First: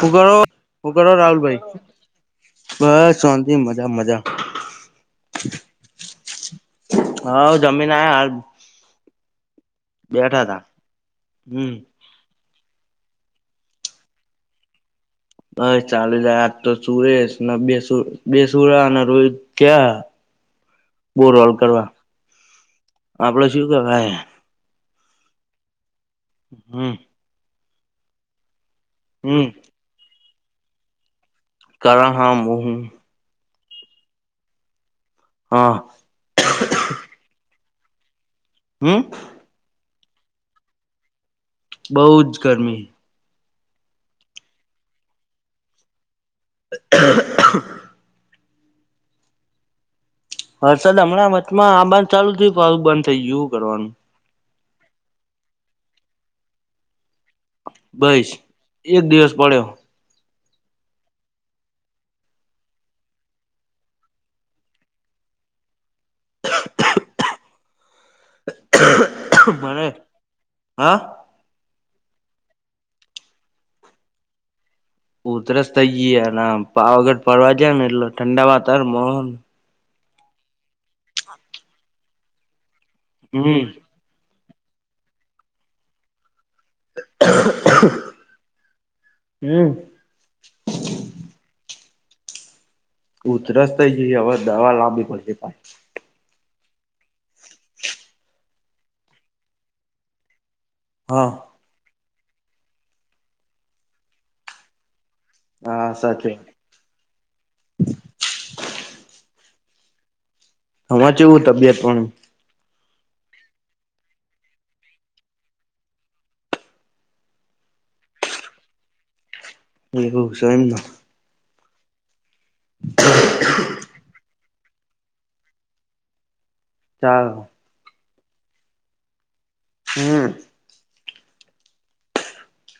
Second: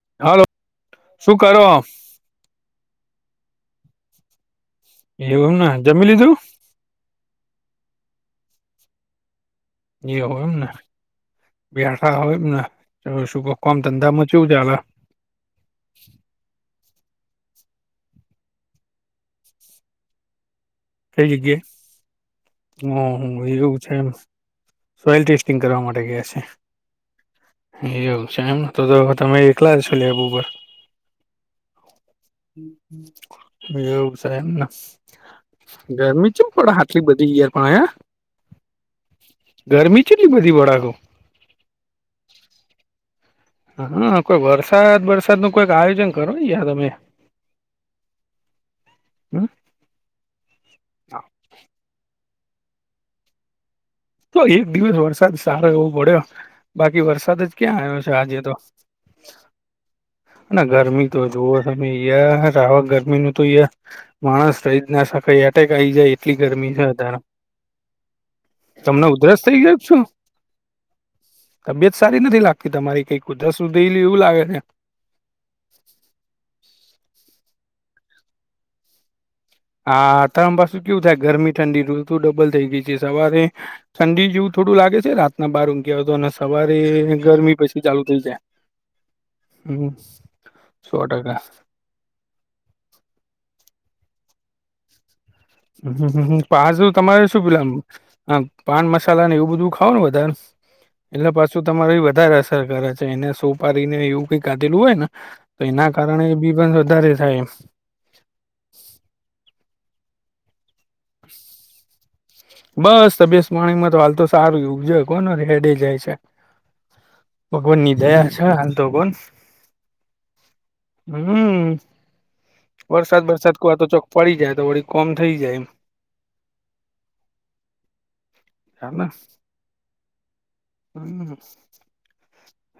હું કરો, હાલો હું કરો શું રાહુલ ભાઈ? કરો બસ શોંતી મજા મજા એવુંમ ના જમી લીધું? હાવ, જમીને આયા હાલ. ગીયો બેઠા હોયમ તા ને? હમ બેહઠા હોય એમ ને? એવો શું કં ધંધામાં ચેવું ચાલે? બસ ચાલી લયા, આજ તો ચૂએસ ને બેસ બે સુરા ના અને રોલ ક્યાં? બો કઈ રોલ કરવા જગ્યાએ આપડે હ હ શું એવું છે એમ કેવાય? સોઈલ ટેસ્ટિંગ કરવા માટે ગયા છે. હમ્મ એવુ છે એમ, તો તમે હમ એકલા જ હશો લેબ ઉપર કારણ હા હું એવું છે, એમ ને. હા ગરમી ચેમ પડે આાટલી બધી યાર પણ હે? હમ્મ ગરમી ચેટલી બધી વાળાગો. બહુ જ ગરમી. હા, કોઈ વરસાદ બરસાદ નું કોઈક આયોજન કરો ને યાર તમે. હમ્મ વરસાદ હમણાં વચમાં આંવાનું ચાલુ થયું પણ હવે બંધ થઈ હું કરવાનું તો એક દિવસ વરસાદ સારો એવો પડ્યો. બાકી વરસાદ જ ક્યાં આવ્યો છે? બસ આજે તો. એક દિવસ પડ્યો ના ગરમી તો જુઓ તમે યાર રાહક ગરમી નું તો યાર માણસ રહી જ ના શકાય એટેક આયી જાય એટલી ગરમી છે. તા તમને ઉધરસ થઇ ગય મને છું? હા તબિયત સારી નથી લાગતી તમારી. કંઈક ઉદરસ થયેલી એવું લાગે ને. ઉધરસ થઈ ગીયા, ના પાવાગઢ ફરવા ગ્યા ને એટલે ઠંડા વાતાવરણ મો હા, તેમ પાછુ કેવું થાય, ગરમી ઠંડી ઋતુ ડબલ થઈ ગઈ છે, સવારે. હમ ઠંડી જેવું થોડું લાગે છે. રાતના બાર વાગ્યા પછી. સવારે ને ગરમી પછી ચાલુ થઇ જાય, હમ હમ્મ સો ટકા ઉધરસ થઈ ગઈ. હવે દવા લાવવી પડશે પાછી. હમ્મ-હમ્મ-હમ્મ. પાસું તમારે શું [unintelligible] આ પાન મસાલા ને એવું બધું ખાવ ને વધાર એટલે હા પાસું તમારી ઈ વધારે અસર કરે છે. એને સોપારીને એ એવું કંઈ કાઢેલું હોય ને તો હા એના સાચી કારણે બી વાત બંધ વધારે થાય એમ. તમાર ચેવું તબિયત પાણી? બસ તબિયત પાણીમાં હાલ તો સારું. [unintelligible] કોણ હૈડે જાય છે. ભગવાનની દયા છે આમ તો કોન. એવું છે એમને. હમ્મ. વરસાદ બરસાદ [unintelligible] ચોક પડી જાય, તો વળી કોમ થઇ જાય એમ. સારું. [unintelligible] હમ્મ. હમ્મ.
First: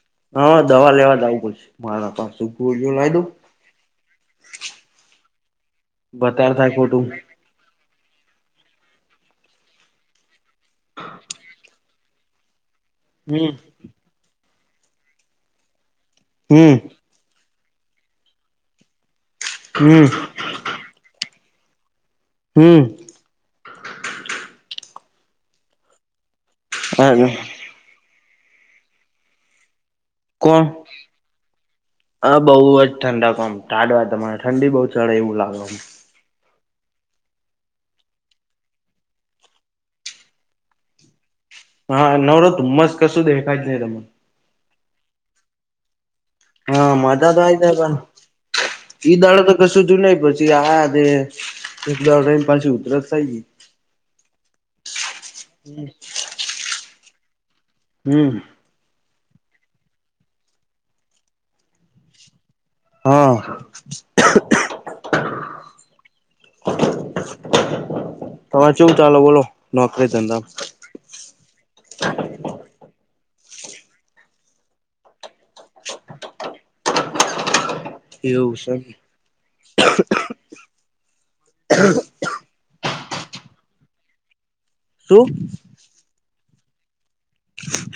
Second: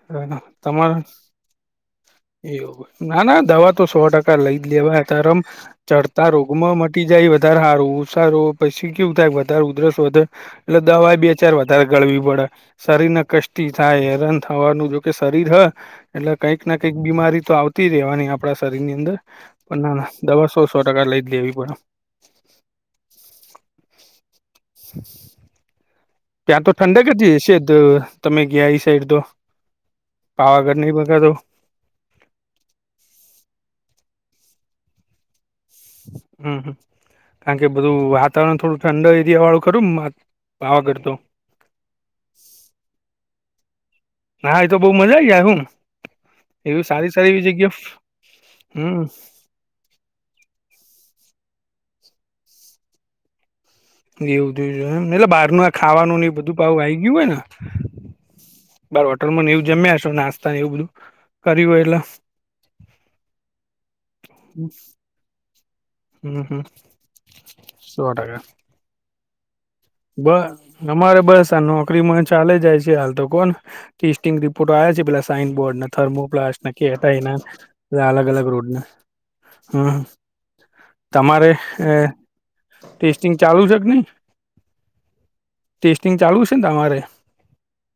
[unintelligible] હા તમારે [unintelligible] એવું ગોળીઓ એમ. લાવી દઉં ના-ના દવા તો સો ટકા લઈ જ લેવાઈ. અતાર આમ ચડતા વધારે થાય રોગમાં ખોટું મટી જાય [unintelligible] ધાર હારું સારું. પછી કેવું થાય કે વધાર ઉધરસ વધે એટલે દવા એઈ બે-ચાર વધાર ગળવી પડે. શરીર ને હમ કષ્ટી થાય, હેરાન થવાનું. જોકે શરીર હે એટલે કંઈક હમ ન બીમારી તો આવતી રહેવાની આપણા શરીરની અંદર. પણ હમ ના-ના દવા સો ટકા લઈ જ લેવી પડે. હમ્મ. ત્યાં તો ઠંડક જ હા હશે તો, તમે ગિયા ઈ સાઈડ તો. કોણ? પાવાગઢ નહી બગાતો અહ બોવજ ઠંડક આમ, ટાઢ વાય તમારે, ઠંડી બઉ ચડે, એવું લાગવા [unintelligible] હમ્મ-હમ્મ. કારણ કે બધું વાતાવરણ થોડું ઠંડુ એરિયાવાળું ખરુંન, માત પાવાગઢ તો. હા. નવરો ધુમ્મસ, કશું દેખાય જ નહીં તમને. હા ઈ તો બઉ મજા આઈ જાય હું. એવી હા. સારી સારી મજા તો એવી આઈ જગ્યા જાય, પણ હમ ઈ દહાડે તો [unintelligible] સુધું નહીં. પછી આ દે એક દાડો રઇન પાછી ઉધરસ થય ગઈ. એવું થયું છે એમ! એટલે બહારનું આ ખાવાનું ને એ બધું પાહુ આઈ ગયું હોય ને. હમ્મ. બહાર હોટલમાંન એવું જમ્યા હશો નાસ્તા ને એવું બધું. કર્યું હોય એટલે હા. હમ્મ-હમ્મ. સો ટકા. ચેવું ચાલે બોલો? નોકરી બસ. ધંધામાં અમારે બસ આ નોકરીમાં ચાલે જાય છે હાલ તો કહો ને. ટેસ્ટિંગ રિપોર્ટો આયા છે, પહેલા સાઈનબોર્ડના, થર્મોપ્લાસ્ટના [unintelligible] બધા અલગ-અલગ એવું છે એમ. રોડના, હમ્મ. તમારે હે ટેસ્ટિંગ ચાલુ છે કે નહીં? શું? ટેસ્ટિંગ ચાલુ સેન તમારે?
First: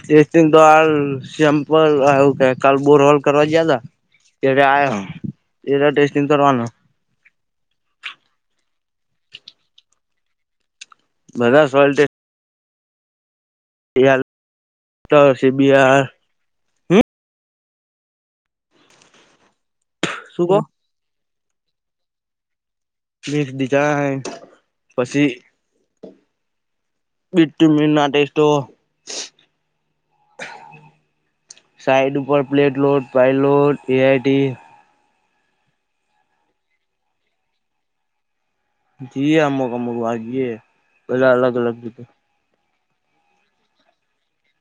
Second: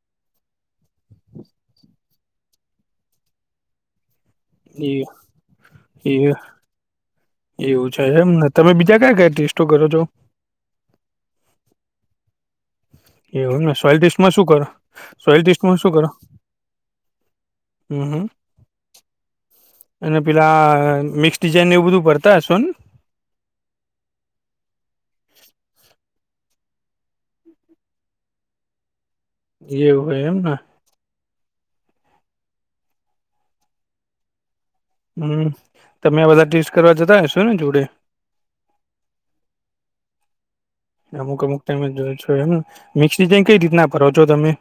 ટેસ્ટિંગ તો હાલ સેમ્પલ આવું કે કાલ બોરવાલ કરવા જ્યાં તા, ત્યારે એ આયો તે દાડે એ ટેસ્ટિંગ કરવાનો, એવું છે એમન તમે બીજા કયા-કયા ટેસ્ટો કરો છો? બધા સોલ્ટ એવું ને સોલટેસ્ટમાં શું કરો? સોયલટેસ્ટમાં શું સીબીઆર કરો? હમ અ હમ અને શું કો પેલા મિક તીજ [unintelligible] ને એવું બધું ભરતા હશોન, મેક ડિઝાઇન પસી [unintelligible] મીનના ટેસ્ટો, એવું હોય એમન, સાઈડ ઉપર પ્લેટલોટ, પાયલોટ, એઆઈટી, હમ તમે આ બધા ટેસ્ટ કરવા જતા હશો ને જોડે? જીએ અમુક-અમુક વાર જીએ બધા અમુક અમુક અલગ-અલગ ટાઈમે [unintelligible] જો મિક્સ ડિઝાઇન કઈ રીતના કરો છો તમે?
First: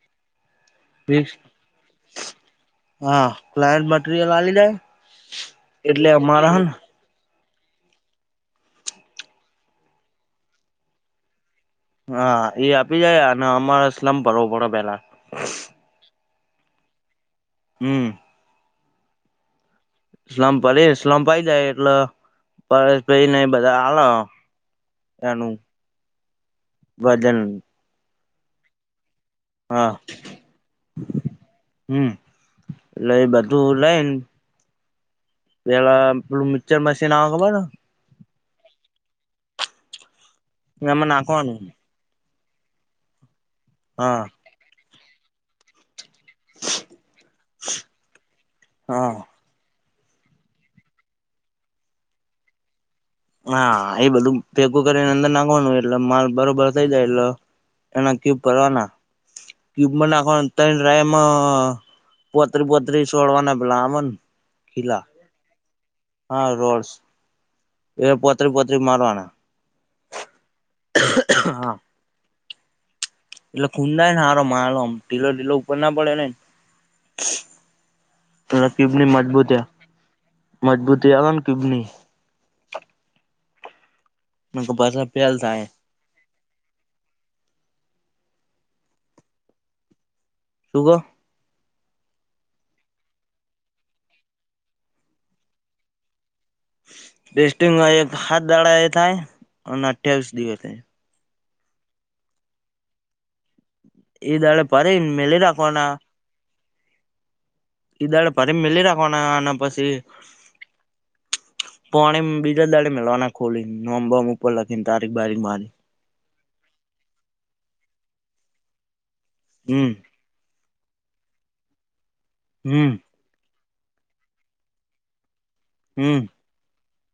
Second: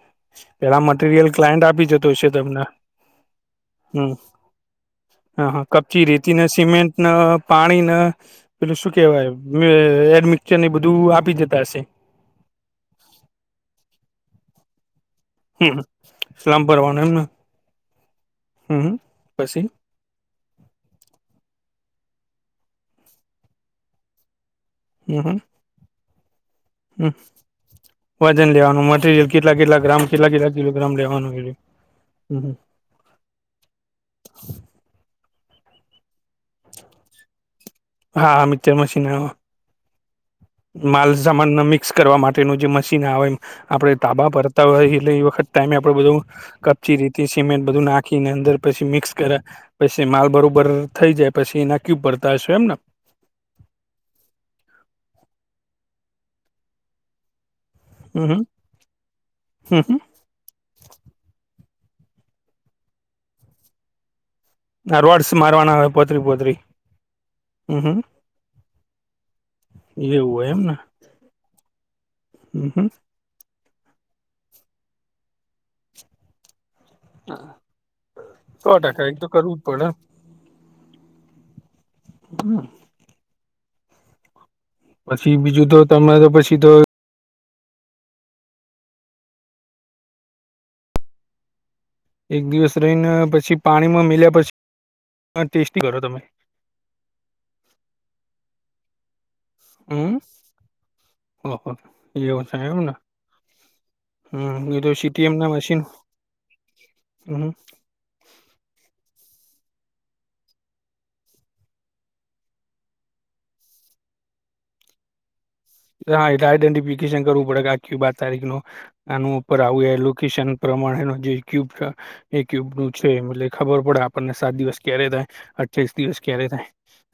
પેલા મટીરિયલ ફિક્સ ક્લાયન્ટ આપી જતો હસે તમન હા ક્લાયન્ટ હમ, મટીરિયલ આલી જાય હા હા કપચી, એટલે રેતી ને અમારા હ સિમેન્ટ ન પાણીન પેલું શું કેવાય એડમિકચરને એ બધુ ધું આપી જતા હશે. હા એ આપી જાય અન અમાર સ્લમ ભરવો પડ પેલા. હમ સ્લમ ભરવાનો એમન, હમ, હમ્મ, પછી? સ્લમ પડી સ્લમઈ જાય એટલે પ પને બધા આલ... એનું... હમ્મ વજન વજન લેવાનું મટીરિયલ... કેટલા કેટલા હા ગ્રામ કેટલા કેટલા કિલો ગ્રામ લેવાનું હમ હ... એટલે એ બધું લઈને પેલા પેલું મિક્ચર મશીન આવે ખબર. હા, હા મિક્ચર મશીન આવમાં... એમાં માલસામાન નાખવાનું ના મિક્સ કરવા માટેનું જે મશીન આવે આપડે હા તાબા ભર... તા હોય એલ એ વખત ટાઈમે આપણે બધું... કપચી, રેતી, સિમેન્ટ બધું નાખીને અંદર પછી મિક્સ હા કરા... પછી માલ બરોબર થઈ જાય પછી એ ના ક્યુ ભડતા હશે એમન, હા, એ બધું ભેગું કરીને અંદર નાખવાનું હોય એટલે માલ બરોબર થઇ જાય એટલે... એના હમ ક્યુબ હમ ભરવાના હમ હમ ક્યુબમાંનાખવા... ત્રળ રાયમ પોતરી પોતરી છોડવાના પેલા આવે ને? અરવાડસ મારવાના... પોતરી હા, પોતરી રોડસ... હમ હમ એ પોતરી પોતરી મારવાના, એવું હોય એમને હા. [inaudible] એટલે ખુંડાાય ને સારો માલો આમ ઢીલો ઢીલો ઉપર ના પડે ને? એ સો ટકા ક્યુબની એક તો કરવું જ મજબૂતી પડે મજબૂતી આવ ન ક્યુબની... હમ્મ. પાછા ફેલ પછી થાય બીજું તો તમારે પછી તો... [unintelligible] એક દિવસ રહીને પછી પાણીમાં મીલ્યા પછી, ટેસ્ટી કરો તમે... ટેસ્ટિંગ આ એક હાત દાડા એ થાય. અને હમ [unintelligible] દિ એ થાય. ઓહો! એવું સે એમને! દાડે હમ્મહ એ તો ભરીને સી ટી એમ મેલી ના મશીન, રાખવાના હમ્મ. ઈ દાડે પરી મિલી રાખવાના અને પછી પોણીમ બીજા દાડે મેલવાના ખોલીન, [unintelligible] બોમ ઉપર લખીન, તારીખ બારીક મારીન. [unintelligible] આઈડેન્ટિફિકેશન કરવું પડે કે આખી બાર તારીખ નું. આનું ઉપર આવ હમ રહેલું [unintelligible] પ્રમાણે નો જે ક્યુબ એ ક્યુબ હમ [unintelligible] ખબર પડે આપણને, સાત દિવસ ક્યારે થાય. [unintelligible] ત્રીસ દિવસ હમ ક્યારે થાય.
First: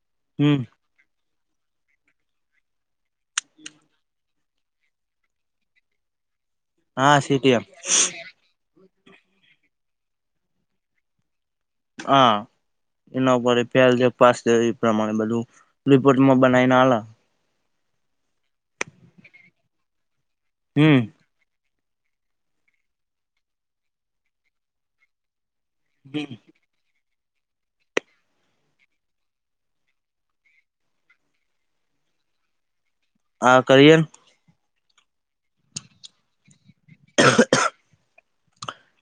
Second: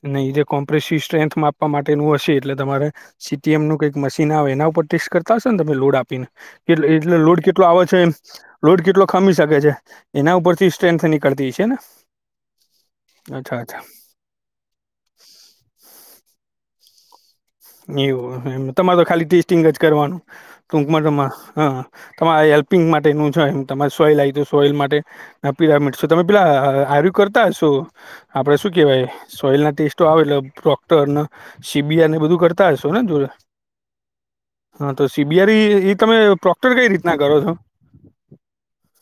અને ઈ જે હમ કોમ્પ્રેસિવ સ્ટ્રેન્થ મા આપવા માટેનું હશે એટલે તમારે સી ટી એમ નું કંઈક મશીન આવે એના ઉપર ટેસ્ટ કરતા હશો ને તમે લોડ આપીને? કેટલે એટલે હા લોડ સીટીએમ કેટલો આવો છે એમ? લોડ કેટલો ખમી શકે છે. એના ઉપરથી સ્ટ્રેન્થ એ નીકળતી છે ને? હા. એના ઉપર અચ્છા અચ્છા [unintelligible] પાસ દે ઈ પ્રમાણે બધું, રિપોર્ટમાં બનાઈને આલા. એવું [unintelligible] તમારે તો ખાલી ટેસ્ટિંગ જ કરવાનું. [unintelligible] હમ હા, હા. તમારે હેલ્પિંગ માટેનું છે એમ, તમારે સોઈ લાઈ દયો, તો સોઈલ માટે [unintelligible] તમે પહેલા આર્યું કરતા હશો? આપણે શું કહેવાય? સોઈલ ના ટેસ્ટો આવે એટલે ડોક્ટરન સી બી આરને ઈ બધું કરત તા હશોને જોડે? હા, કરીએન. હા. તો સી બી આર ઈ-ઈ તમે પ્રોક્ટર કંઈ રીતના કરો છો?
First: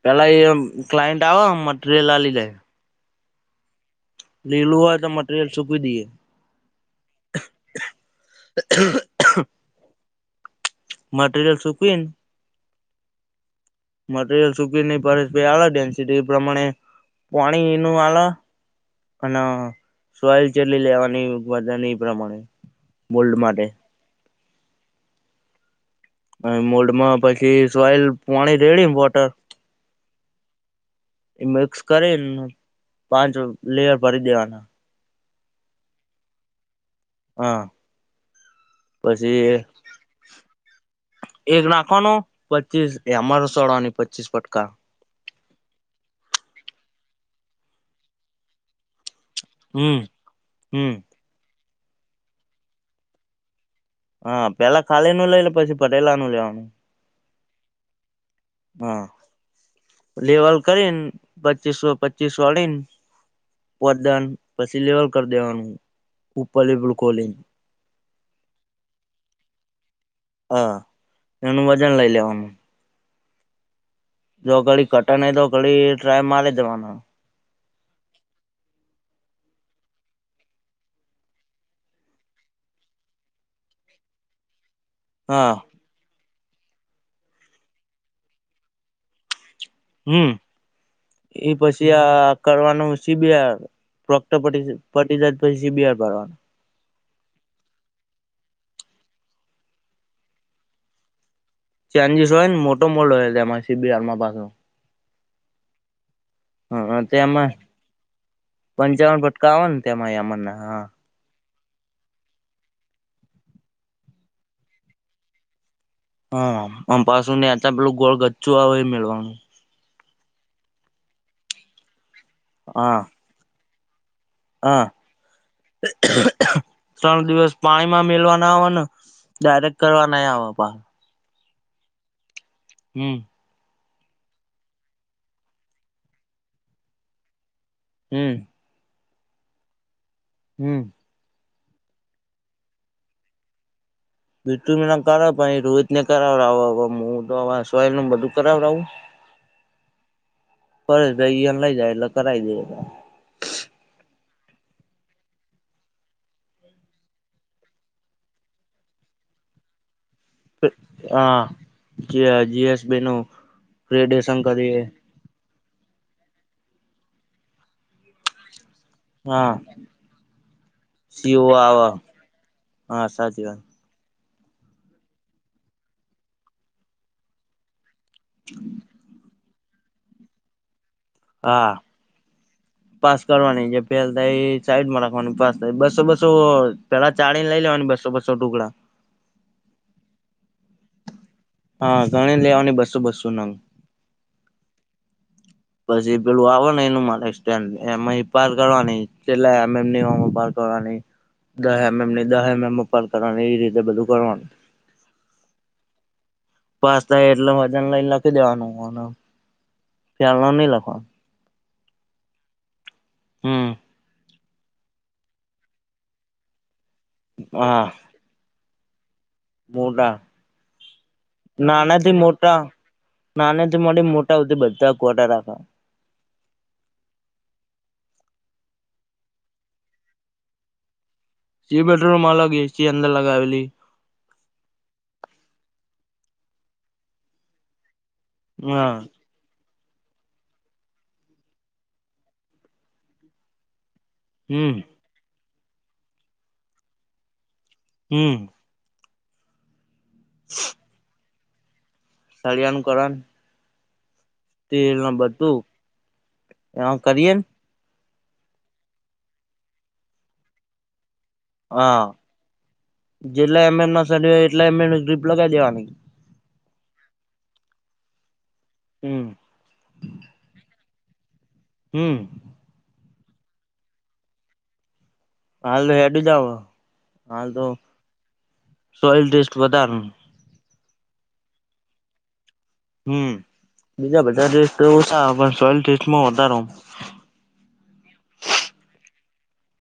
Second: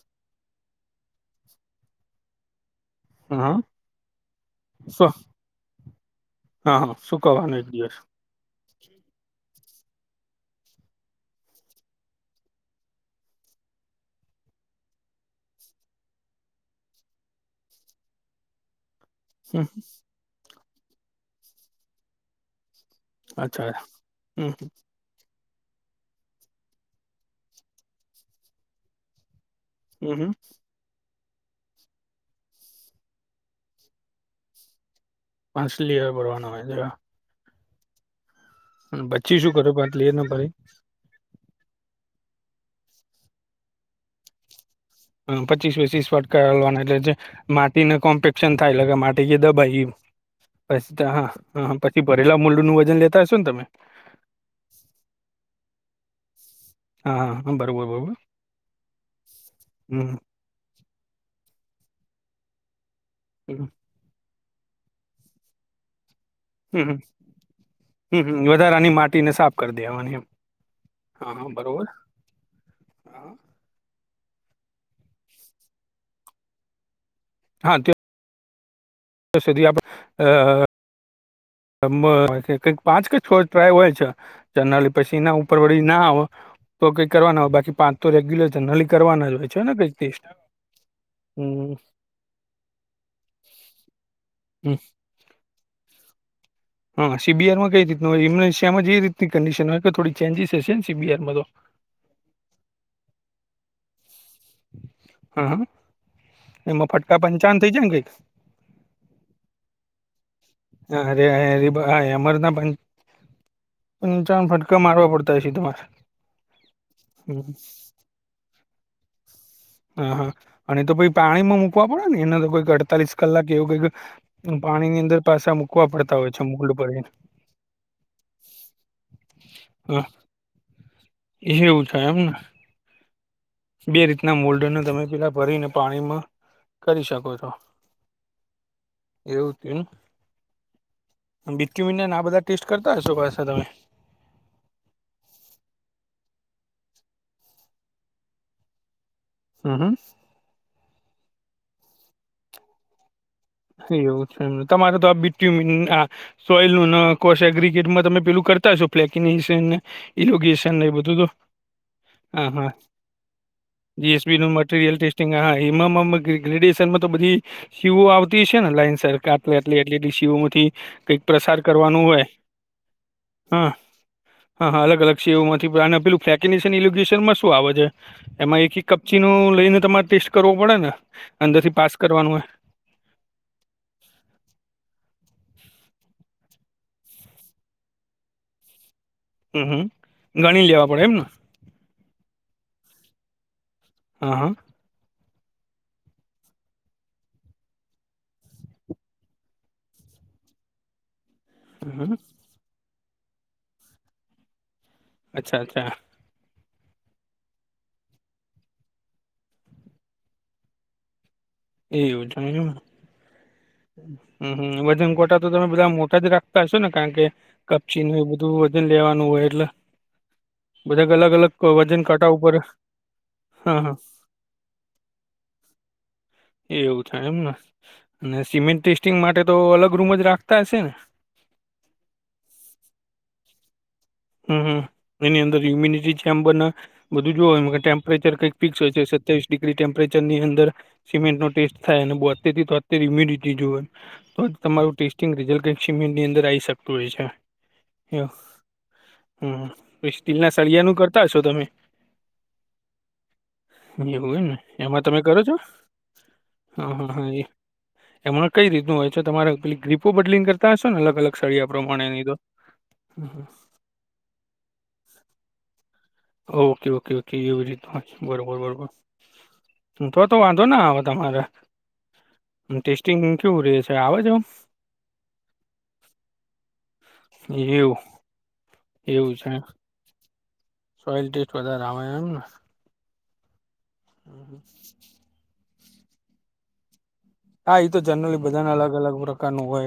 પહેલા એમ ક્લાયન્ટ આવે, મટીરિયલ આલી જાય. હા. લીલું હોય તો શું મટીરિયલ સુકવી દઈએ. હા હા સુકવવાનો એક દિવસ મટિરીયલ સૂકવીન મટીરિયલ સૂકવી ને [unintelligible] ડેન્સિટી પ્રમાણે પાણીનું આલા. અને હમ સોઈ જેટલી લેવાની, વજન ઈ પ્રમાણે. મોલ્ડ માટે અચ્છા હે. હમ્મ. હવે મોલ્ડમાં પછી સોઈલ પાણી રેડીન વોટર હમ્મ-હમ્મ. ઈ મિક્સ કરીન પાંચ લેયર ભરી દેવાના. પાંચ લિયર ભરવાના હોય [unintelligible] હા. હમ્મ. પછી શું કરો પાંચ લેયરના ભરે? એક નાખવાનો, પચીસ એ અમારો સળવાની પચીસ ફટકાર. હમ્મ. પચીસ વચીસ ફટકા [unintelligible] જે-જે માટીને કોમ્પેક્શન થાય એટલે કે માટ [unintelligible] દબાઈ ઈ. હમ હમ પસી તો હા, હા. પછી ભરેલા મુલ્ડનું વજન લેતા હશો ને તમે? હા. પહેલા ખાલી નું લઈ ને પછી ભરેલાનું લેવાનું હા, હા, હા. બરોબર-બરોબર. હા. લેવલ કરીન પચીસો-પચીસો અડીન [unintelligible] [unintelligible] પછી લેવલ કર દેવાનું. ઉપરલી બ્રુકોલીન. હમ્મ-હમ્મ. વધારાની માટીને સાફ કર દેવાની હોય એમ. હા અહં [unintelligible] એનું વજન લઈ લેવાનું, જો ઘડીક કટન હોય તો ઘડી ટ્રાય મારી દેવાનો. હા તે, સુધી આપડે, પાંચ કે છો હોયલ છે, જનરલ પસીના હા ઉપરવાડી. ના હોતો કંઈક કરવાના હો બાકી પાંચ તો રેગ્યુલર જનરલી કરવાના જ હોય છે, ને કંઈક હું એ પછી આ કરવાનું શીબિ પ્રોકટ પડી છે, બની જાય પછી [unintelligible] બહાર પાડવાનું, હા સીબીઆરમાં કઈ રીત નુ હોય એમ્યુનેશિયામાં જે એ રીતની કનડિશન હોય થોડી ચેન્જીસ હશે ને સીબીઆરમાં તો, ચેન્જીસ હોય ને મોટો મોડ હોય એમાં સીબીઆરમાં પાસો, હા, હા. એમાં હા ફટકા તેમાં પંચાવન થઈ જાય ને કંઈક પંચાવન ફટકા આવે ને તેમાં અમના હા, અરે અરે અમરના પંદ પચાવન ફટકા મારવા પડતા હશે તમારે, હા આમ પાછું હમ. નેઅ પેલું ગોળ ગચ્ચું આવે એ મેળવાનું, હા, હા અને તો પી પાણીમાં મુકવા પડે ને એને તો કંઈક હા અડતાલીસ કલાક એવું કંઈ, હા, છે મોલ્ડ ભરીને ત્રણ દિવસ પાણીમાં મેલવાના આવવાનું, ડાયરેક્ટ કરવા નહી આવે પાહા, એ એવું થાય એમને, હું. બે રીતના મોલ્ડન તમે પેલા ભરીને પાણીમાં કરી શકો છો, હું. એવું હતું એમ. હું. બીટયુ મી આ બધા ટેસ્ટ કરતા હશો પાસા તમે, બીટ્ટુ મીન કરાવ રોહિત ને કરાવડાવ હુ તો હવે સોયલ નુ બધું કરાવડાવું, [inaudible] હું, હા. પર ભાઈ લઈ જાય એટલે કરાવી દે, એવું છે, તમારે તો હવે બીટ્ટુમીન આ, સોઇલ નું ને કોષ અગરીગેન્ટમાં તમે કરતા હશો [unintelligible] ઇનોગેશન એ બધું તો હા હા હા, જીએસબી નું ડિએસબી ગ્રેડેશન નુ કરીએ મટીરિયલટેસ્ટ એમા ન્હા હેમા મામા ગ્રેડિશનમાં તો બધી સીઓ આવતી સેને લાઈન, હા સરકાર એટલી એટલી ડીસીઓ મથી કઈક પ્રસાર કરવાનું હોય. હ સાચી વાત, હં હં અલગ અલગ સેવામાંથી ભરા અને પેલું ફેકિનેશન લોકેશન મા શું આવે છે. એમાં એક એક કપચી નું લઈને તમારે ટેસ્ટ કરવુ પળે ને અંદર હા થી પાસ કરવાનું, પાસ કરવાની જે ફેલ થાયઇ ચાઈડ માં રાખવાની પાસ, બસો બસો પેલા ચાળીન લઈ લેવાન બસો બસો ટુકડા હં હમ ગણી લેવા પડે એમને, હં ગણી લેવાની બસો બસો નંગ, હં હં, પછી પેલું આવ ને એનું માને સ્ટેન્ડ એમય પાર કરવની કેટલા એમએમની [unintelligible] [unintelligible] દહ હમ હમ. એમએમની, દહ એમએમ ની [unintelligible] એવી રીતે બધું કરવાનું. અચ્છા અચ્છા, પાસ થાય એટલે વજન નેઇ લખી લેવાનું હંહ ત્યાં અમાર ની લખવાનું. [unintelligible] હમ્મ હં હં વજન કોટા તો તમે બધા આમ મોટા જ રાખતા હશો ને કારણ કે કપચી ને એવુ બ ધુ વજન લેવાનું હોય મોડા બધા અલગ અલગ વજન કાટા ઉપર નાને હા થી હા મોંડીન મોટા હુઈ બધા કોટા રાખે એવું થાય એમને અને સિમેન ટેસ્ટિંગ માટે તો અલગ રૂમ જ રાખતા હશે ને જી બેડરૂમ અલગ એ સી અંદર લગાવેલી હં હ એની અંદર યુમિનિટી ચેમ્બર ને બધું જોવે [unintelligible] ટેમ્પ પ્રેચર કંઈક ફીક્સ હોય છે હા સત્યાવીસ ડિગ્રી ટેમ્પરેચરની અંદર સિમેન્ટનો ટેસ્ટ થાય અને બોતેરથી તોત્તેર હ્યુમિડિટી જોવે તોજ હમ તમારું ટેસ્ટિંગ રિઝલ્ટ [unintelligible] અંદર આઈ શકતું હોય છે હં હમ્મ સ્ટીલના સળિયાનું કરતા હસો તમે સળીયાનું કરવાનુ [unintelligible] હોય ને એમાં તમે કરો છો બધું હં એમાં હં હાં કરીએ એ ને એમાં કઈ રીતનું હોય છે તમારે પેલી ક્લીપો બડલીને કરતા હશોને અલગ અલગ શળિયા પ્રમાણે [unintelligible] [unintelligible] લગાઈ દેવાની ઓ કે ઓકે ઓ કે એવી રીતનુ [unintelligible] બરોબર બરોબર હમ્મ હ તો તો વાંધો ના આવે તમારે હમ્મ એન એન ટેસ્ટિંન્ગી કેવું રે છે આવે છે અવ હાલે હેડે જાવ હાલ તો એવું સોઈલ એવું છે ટેસ્ટ વધારે સોઇલ ટેસ્ટ વધારે આવે એમ ને હમ્મ બીજા બધા હમ. ટેસ્ટો ઓસા આવ પન સોઈલ ટેસ્ટમાં વધારે આવ હાં ઈ તો જનરલી બધાને અલગ અલગ પ્રકારનુ હોય